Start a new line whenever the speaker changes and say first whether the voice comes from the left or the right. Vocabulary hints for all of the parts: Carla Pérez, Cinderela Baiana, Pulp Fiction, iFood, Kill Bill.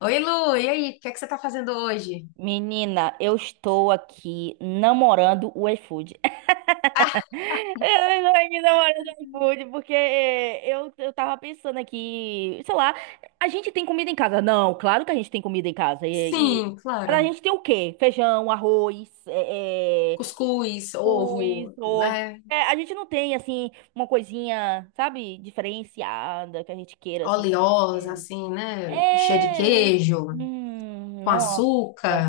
left: Oi, Lu, e aí? O que é que você tá fazendo hoje?
right: Menina, eu estou aqui namorando o iFood.
left: Ah,
right: Eu estou aqui namorando o iFood porque eu tava pensando aqui, sei lá, a gente tem comida em casa? Não, claro que a gente tem comida em casa.
left: sim,
right: Mas a
left: claro.
right: gente tem o quê? Feijão, arroz,
left: Cuscuz,
right: arroz,
left: ovo,
right: ovo.
left: né?
right: É, a gente não tem, assim, uma coisinha, sabe, diferenciada que a gente queira, assim.
left: Oleosa, assim, né? Cheia de
right: É.
left: queijo, com
right: Nossa,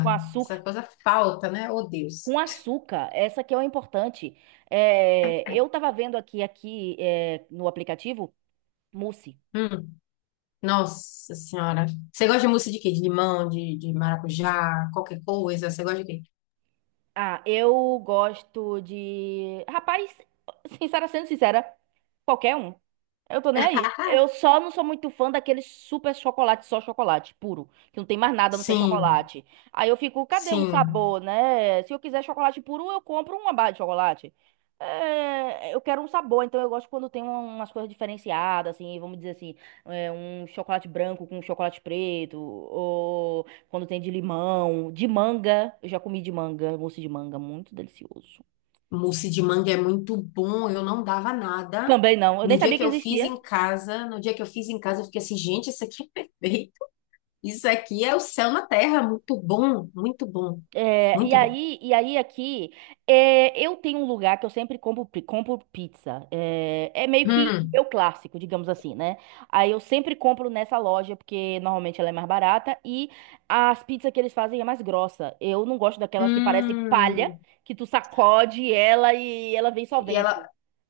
right: com
left: Essa
right: açúcar.
left: coisa falta, né? Oh, Deus.
right: Com açúcar, essa que é o importante. É, eu tava vendo aqui, no aplicativo, mousse.
left: Hum, nossa senhora. Você gosta de mousse de quê? De limão, de maracujá, qualquer coisa? Você gosta de quê?
right: Ah, eu gosto de... Rapaz, sendo sincera, qualquer um. Eu tô nem aí. Eu só não sou muito fã daquele super chocolate, só chocolate puro, que não tem mais nada a não ser
left: Sim,
right: chocolate. Aí eu fico, cadê um
left: sim.
right: sabor, né? Se eu quiser chocolate puro, eu compro uma barra de chocolate. É, eu quero um sabor, então eu gosto quando tem umas coisas diferenciadas, assim, vamos dizer assim, um chocolate branco com chocolate preto, ou quando tem de limão, de manga. Eu já comi de manga, mousse de manga, muito delicioso.
left: Mousse de manga é muito bom. Eu não dava nada.
right: Também não, eu nem
left: No dia
right: sabia
left: que
right: que
left: eu fiz
right: existia.
left: em casa, no dia que eu fiz em casa, eu fiquei assim, gente, isso aqui é perfeito. Isso aqui é o céu na terra, muito bom, muito bom,
right: É,
left: muito bom.
right: e aí aqui, é, eu tenho um lugar que eu sempre compro, compro pizza. É, é meio que
left: Hum,
right: meu clássico, digamos assim, né? Aí eu sempre compro nessa loja, porque normalmente ela é mais barata e as pizzas que eles fazem é mais grossa. Eu não gosto daquelas que parecem palha,
left: hum.
right: que tu sacode ela e ela vem só
left: E ela,
right: vento.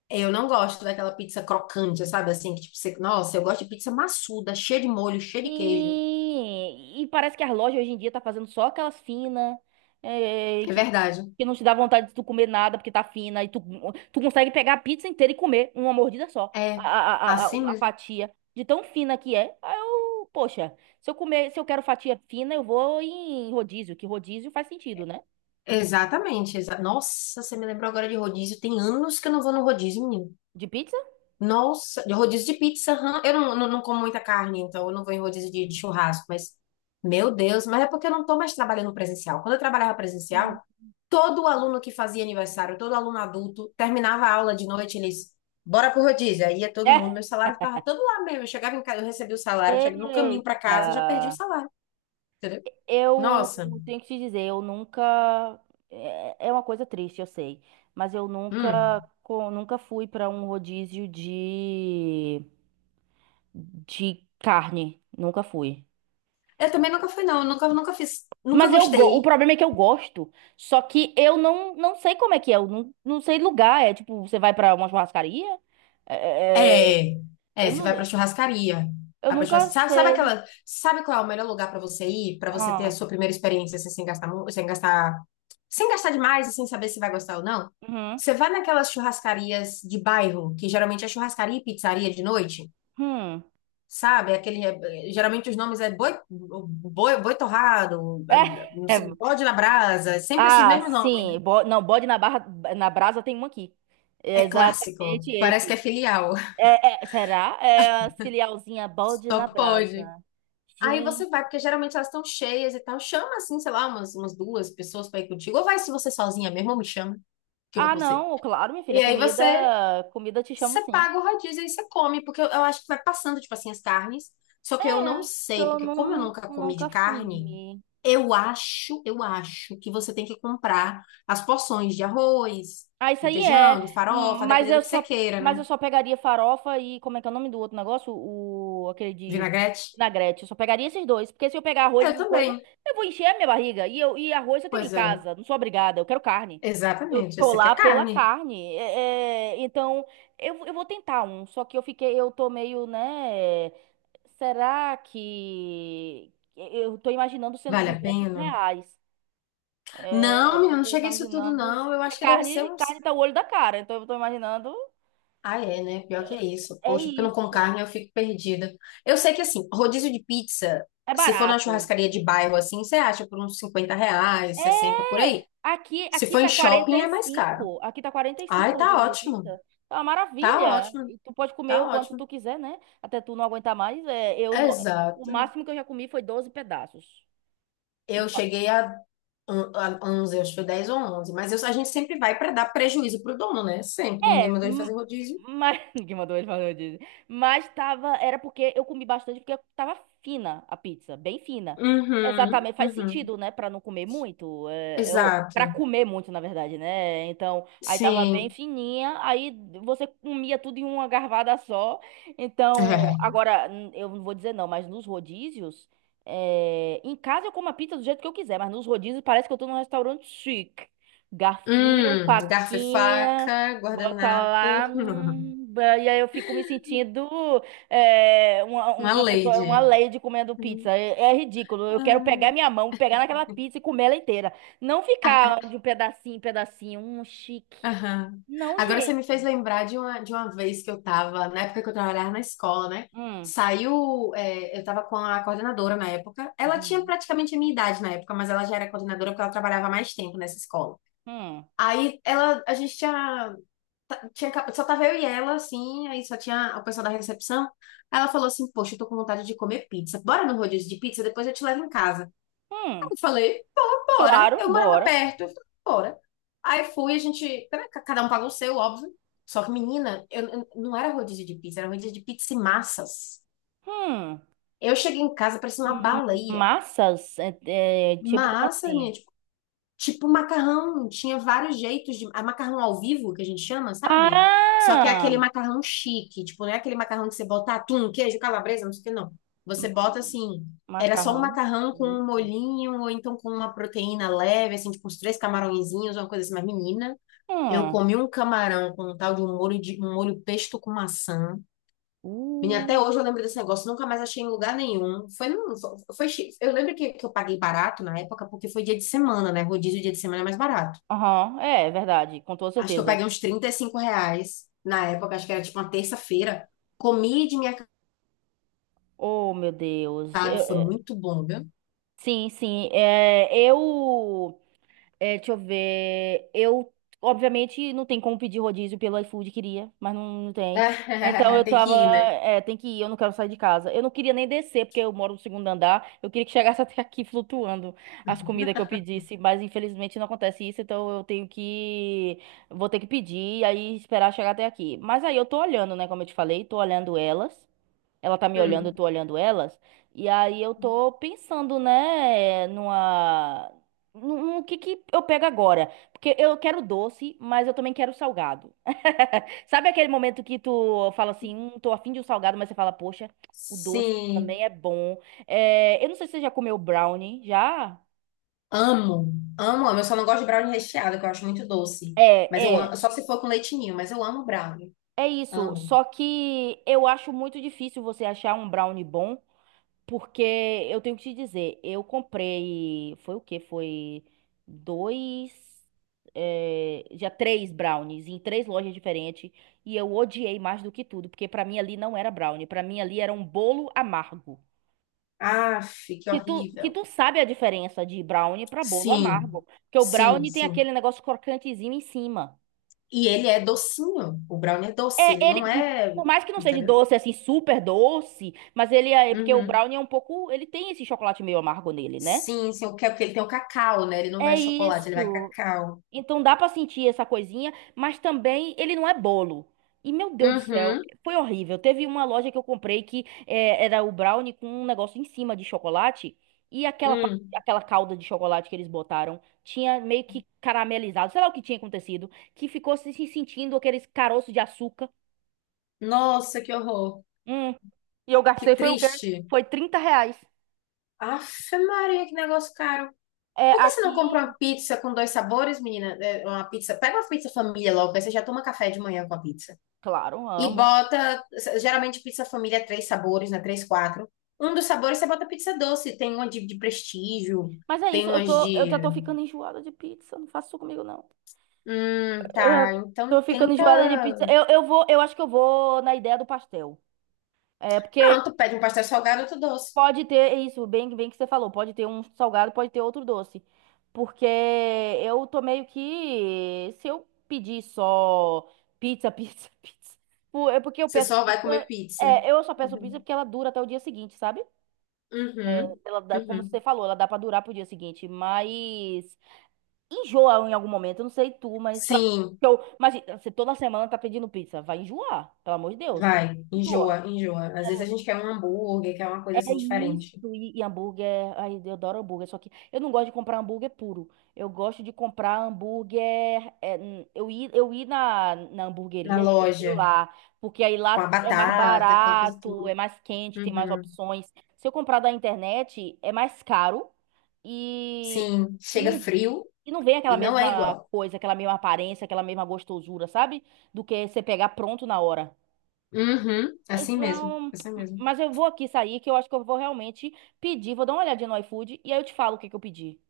left: eu não gosto daquela pizza crocante, sabe? Assim, que tipo, você, nossa, eu gosto de pizza maçuda, cheia de molho, cheia de queijo.
right: Sim, e parece que as lojas hoje em dia tá fazendo só aquelas finas, é,
left: É
right: que,
left: verdade.
right: que não te dá vontade de tu comer nada porque tá fina, tu consegue pegar a pizza inteira e comer uma mordida só, a,
left: É,
right: a, a,
left: assim
right: a a
left: mesmo.
right: fatia, de tão fina que é. Aí eu, poxa, se eu quero fatia fina, eu vou em rodízio, que rodízio faz sentido, né?
left: Exatamente. Nossa, você me lembrou agora de rodízio. Tem anos que eu não vou no rodízio, menino.
right: De pizza?
left: Nossa, de rodízio de pizza, aham. Eu não como muita carne, então eu não vou em rodízio de churrasco, mas, meu Deus, mas é porque eu não tô mais trabalhando presencial. Quando eu trabalhava presencial,
right: Hum.
left: todo aluno que fazia aniversário, todo aluno adulto, terminava a aula de noite, eles, bora pro rodízio. Aí ia todo mundo, meu salário ficava todo lá mesmo. Eu chegava em casa, eu recebia o salário, eu
right: É.
left: chegava no caminho pra casa, eu já perdi o
right: Eita.
left: salário, entendeu? Nossa,
right: Eu tenho que te dizer, eu nunca. É é uma coisa triste, eu sei. Mas eu nunca,
left: hum.
right: nunca fui pra um rodízio de carne. Nunca fui.
left: Eu também nunca fui, não. Eu nunca fiz, nunca
right: Mas eu, o
left: gostei.
right: problema é que eu gosto. Só que eu não sei como é que é. Eu não sei lugar. É tipo, você vai pra uma churrascaria? É- é-
left: É,
right: é,
left: é,
right: eu,
left: você
right: não,
left: vai pra churrascaria.
right: eu
left: Vai pra churras-
right: nunca
left: Sabe, sabe
right: sei.
left: aquela, sabe qual é o melhor lugar pra você ir, pra você ter a
right: Ah,
left: sua primeira experiência assim, sem gastar demais e sem saber se vai gostar ou não?
right: uhum,
left: Você vai naquelas churrascarias de bairro, que geralmente é churrascaria e pizzaria de noite,
right: hum.
left: sabe? Aquele, geralmente os nomes é boi, boi, boi torrado, é, não
right: É.
left: sei, bode na brasa, sempre esses
right: Ah,
left: mesmos nomes.
right: sim. Não, bode na barra, na brasa tem um aqui. É
left: É clássico,
right: exatamente
left: parece que é
right: esse.
left: filial,
right: Será? É a filialzinha bode
left: só
right: na brasa.
left: pode. Aí
right: Gente.
left: você vai, porque geralmente elas estão cheias e tal. Chama, assim, sei lá, umas duas pessoas pra ir contigo. Ou vai se você sozinha mesmo, ou me chama, que eu vou
right: Ah,
left: com você.
right: não, claro, minha filha.
left: E aí
right: Comida,
left: você,
right: comida te chamo
left: você
right: sim.
left: paga o rodízio e você come, porque eu acho que vai passando, tipo assim, as carnes. Só que eu não
right: É, que
left: sei,
right: eu
left: porque como eu
right: não,
left: nunca comi de
right: nunca
left: carne,
right: fumi.
left: eu acho que você tem que comprar as porções de arroz,
right: Ah, isso
left: de
right: aí é.
left: feijão, de farofa,
right: Mas
left: dependendo do que você queira,
right: mas
left: né?
right: eu só pegaria farofa e como é que é o nome do outro negócio? O, aquele de
left: Vinagrete?
right: vinagrete. Eu só pegaria esses dois, porque se eu pegar arroz e
left: Eu
right: essas coisas,
left: também.
right: eu vou encher a minha barriga. E eu e arroz eu tenho em
left: Pois é,
right: casa. Não sou obrigada. Eu quero carne. Eu
left: exatamente.
right: tô
left: Você quer
right: lá pela
left: carne?
right: carne. Então eu vou tentar um. Só que eu fiquei, eu tô meio, né? Será que eu tô imaginando sendo
left: Vale a
right: 200
left: pena?
right: reais?
left: Não,
right: É, eu
left: menina, não
right: tô
left: cheguei isso tudo,
right: imaginando.
left: não. Eu
right: Porque
left: acho que deve ser
right: carne
left: uns.
right: tá o olho da cara, então eu tô imaginando.
left: Ah, é, né? Pior que
right: É,
left: é isso.
right: é
left: Poxa, porque eu não com
right: isso.
left: carne eu fico perdida. Eu sei que, assim, rodízio de pizza,
right: É
left: se for na
right: barato.
left: churrascaria de bairro, assim, você acha por uns R$ 50, 60 por
right: É!
left: aí. Se
right: Aqui
left: for em
right: tá quarenta
left: shopping,
right: e
left: é mais caro.
right: cinco Aqui tá quarenta e cinco
left: Ai, tá
right: rodízio de
left: ótimo.
right: pizza. Tá uma
left: Tá
right: maravilha.
left: ótimo.
right: E tu pode comer
left: Tá
right: o quanto
left: ótimo.
right: tu quiser, né? Até tu não aguentar mais. É, eu não... O
left: Exato.
right: máximo que eu já comi foi 12 pedaços.
left: Eu cheguei a 11, acho que foi 10 ou 11. Mas eu- a gente sempre vai para dar prejuízo pro dono, né? Sempre. Ninguém
right: É,
left: mandou ele
right: m-
left: fazer rodízio.
right: mas ninguém mandou ele fazer rodízio. Mas tava, era porque eu comi bastante porque tava fina a pizza, bem fina.
left: Uhum,
right: Exatamente, faz
left: uhum.
right: sentido, né? Pra não comer muito, ou para
left: Exato.
right: comer muito, na verdade, né? Então, aí tava bem
left: Sim.
right: fininha, aí você comia tudo em uma garvada só. Então, agora eu não vou dizer não, mas nos rodízios, em casa eu como a pizza do jeito que eu quiser, mas nos rodízios parece que eu tô num restaurante chique. Garfinho,
left: Garfo e
right: faquinha.
left: faca,
right: Bota lá,
left: guardanapo.
right: e aí eu fico me sentindo
left: Uma
right: uma pessoa, uma
left: lady.
right: lady comendo
left: Hum,
right: pizza. É, é ridículo. Eu quero pegar minha mão, pegar naquela pizza e comer ela inteira. Não
left: ah, ah,
right: ficar de um pedacinho em pedacinho. Um chique.
left: aham.
right: Não,
left: Agora você
right: gente.
left: me fez lembrar de uma vez que eu tava, na época que eu trabalhava na escola, né?
right: Hum,
left: Saiu, é, eu tava com a coordenadora na época. Ela tinha
right: uhum,
left: praticamente a minha idade na época, mas ela já era coordenadora porque ela trabalhava mais tempo nessa escola.
right: hum,
left: A gente tinha só tava eu e ela, assim, aí só tinha o pessoal da recepção. Aí ela falou assim, poxa, eu tô com vontade de comer pizza. Bora no rodízio de pizza, depois eu te levo em casa. Aí
right: hum.
left: eu falei, pô, bora.
right: Claro,
left: Eu morava
right: bora.
left: perto, eu falei, bora. Aí fui, a gente, né, ca- cada um pagou o seu, óbvio. Só que, menina, não era rodízio de pizza, era um rodízio de pizza e massas.
right: Hum,
left: Eu cheguei em casa, parecia uma
right: hum,
left: baleia.
right: massas? Tipo, como
left: Massas,
right: assim?
left: minha. Tipo macarrão, tinha vários jeitos de. A macarrão ao vivo, que a gente chama, sabe? Só que é
right: Ah!
left: aquele macarrão chique, tipo, não é aquele macarrão que você bota atum, queijo, calabresa, não sei o que, não. Você bota
right: Hum,
left: assim, era só um
right: macarrão
left: macarrão com um
right: chique.
left: molhinho, ou então com uma proteína leve, assim, tipo, uns três camarõezinhos, uma coisa assim, mas menina. Eu
right: Hum.
left: comi um camarão com um tal de um molho pesto com maçã. Menina, até
right: Uh.
left: hoje eu lembro desse negócio, nunca mais achei em lugar nenhum. Foi, num- foi, foi chi- eu lembro que eu paguei barato na época, porque foi dia de semana, né? Rodízio dia de semana é mais barato.
right: Aham, é, é verdade, com toda
left: Acho que eu
right: certeza.
left: paguei uns R$ 35 na época, acho que era tipo uma terça-feira. Comi de minha
right: Oh, meu Deus.
left: casa, foi
right: Eh,
left: muito bom, viu?
right: sim, sim. É, eu. É, deixa eu ver. Obviamente, não tem como pedir rodízio pelo iFood, queria, mas não, não tem. Então eu
left: Tem
right: tava.
left: que ir, né?
right: É, tem que ir, eu não quero sair de casa. Eu não queria nem descer, porque eu moro no segundo andar. Eu queria que chegasse até aqui flutuando as comidas que eu pedisse, mas infelizmente não acontece isso, então eu tenho que. Vou ter que pedir e aí esperar chegar até aqui. Mas aí eu tô olhando, né, como eu te falei, tô olhando elas. Ela tá me olhando, eu
left: Hum.
right: tô olhando elas. E aí eu tô pensando, né, numa. No que eu pego agora? Porque eu quero doce, mas eu também quero salgado. Sabe aquele momento que tu fala assim, tô afim de um salgado, mas você fala, poxa, o doce
left: Sim,
right: também é bom. É, eu não sei se você já comeu brownie, já?
left: amo, amo, amo. Eu só não gosto de brownie recheado, que eu acho muito doce.
right: É,
left: Mas eu amo,
right: é.
left: só se for com leitinho, mas eu amo brownie,
right: É isso.
left: amo.
right: Só que eu acho muito difícil você achar um brownie bom. Porque eu tenho que te dizer, eu comprei, foi o quê? Foi dois, já três brownies em três lojas diferentes e eu odiei mais do que tudo, porque pra mim ali não era brownie, pra mim ali era um bolo amargo.
left: Aff, que
right: Que
left: horrível.
right: tu sabe a diferença de brownie pra bolo
left: Sim,
right: amargo, porque o
left: sim,
right: brownie tem
left: sim.
right: aquele negócio crocantezinho em cima.
left: E ele é docinho. O brownie é doce,
right: É,
left: ele não
right: ele,
left: é.
right: por mais que não seja
left: Entendeu?
right: doce, assim, super doce, mas ele é, porque o
left: Uhum.
right: brownie é um pouco, ele tem esse chocolate meio amargo nele, né?
left: Sim, sim, o que é porque ele tem o cacau, né? Ele não
right: É
left: vai chocolate, ele vai
right: isso.
left: cacau.
right: Então dá pra sentir essa coisinha, mas também ele não é bolo. E meu Deus do céu,
left: Uhum.
right: foi horrível. Teve uma loja que eu comprei era o brownie com um negócio em cima de chocolate e
left: Hum.
right: aquela calda de chocolate que eles botaram tinha meio que caramelizado, sei lá o que tinha acontecido, que ficou se sentindo aqueles caroços de açúcar.
left: Nossa, que horror.
right: Hum. E eu
left: Que
right: gastei foi o quê?
left: triste.
right: Foi R$ 30.
left: Aff, Maria, que negócio caro.
right: É,
left: Por que você não compra uma
right: aqui,
left: pizza com dois sabores, menina? É, uma pizza. Pega uma pizza família logo, aí você já toma café de manhã com a pizza.
right: claro,
left: E
right: amo.
left: bota, geralmente pizza família é três sabores, né? Três, quatro. Um dos sabores você bota pizza doce, tem uma de prestígio,
right: Mas é
left: tem
right: isso,
left: umas
right: eu já
left: de.
right: tô ficando enjoada de pizza, não faça isso comigo não. Eu
left: Tá.
right: já
left: Então
right: tô ficando
left: tenta.
right: enjoada de pizza. Eu acho que eu vou na ideia do pastel. É, porque
left: Pronto, pede um pastel salgado, outro doce.
right: pode ter é isso, bem que você falou, pode ter um salgado, pode ter outro doce. Porque eu tô meio que se eu pedir só pizza, É porque eu
left: Você
right: peço
left: só vai comer
right: pizza,
left: pizza.
right: eu só peço pizza
left: Uhum.
right: porque ela dura até o dia seguinte, sabe? É,
left: Uhum.
right: ela dá, como você
left: Uhum.
right: falou, ela dá pra durar pro dia seguinte, mas enjoa em algum momento. Eu não sei tu, mas
left: Sim,
right: eu, mas você toda semana tá pedindo pizza, vai enjoar, pelo amor de Deus, pra
left: vai.
right: enjoa.
left: Enjoa, enjoa. Às vezes a gente quer um hambúrguer, quer uma
right: É
left: coisa assim
right: isso,
left: diferente.
right: e hambúrguer, ai, eu adoro hambúrguer, só que eu não gosto de comprar hambúrguer puro. Eu gosto de comprar hambúrguer, eu ir na
left: Na
right: hamburgueria e comer
left: loja,
right: lá, porque aí
left: com a
right: lá é mais
left: batata, aquela coisa
right: barato, é
left: tudo.
right: mais quente, tem mais
left: Uhum.
right: opções. Se eu comprar da internet, é mais caro e,
left: Sim,
right: e
left: chega
right: não
left: frio
right: e não vem aquela
left: e não é
right: mesma
left: igual.
right: coisa, aquela mesma aparência, aquela mesma gostosura, sabe? Do que você pegar pronto na hora.
left: Uhum, assim mesmo,
right: Então,
left: assim mesmo.
right: mas eu vou aqui sair, que eu acho que eu vou realmente pedir. Vou dar uma olhadinha no iFood e aí eu te falo o que que eu pedi.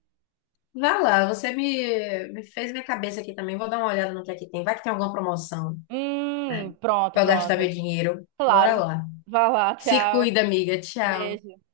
left: Vai lá, você me fez minha cabeça aqui também. Vou dar uma olhada no que é que tem. Vai que tem alguma promoção, né?
right: Pronto,
left: Pra eu gastar meu
right: pronto.
left: dinheiro. Bora
right: Claro.
left: lá.
right: Vai lá,
left: Se
right: tchau.
left: cuida, amiga. Tchau.
right: Beijo.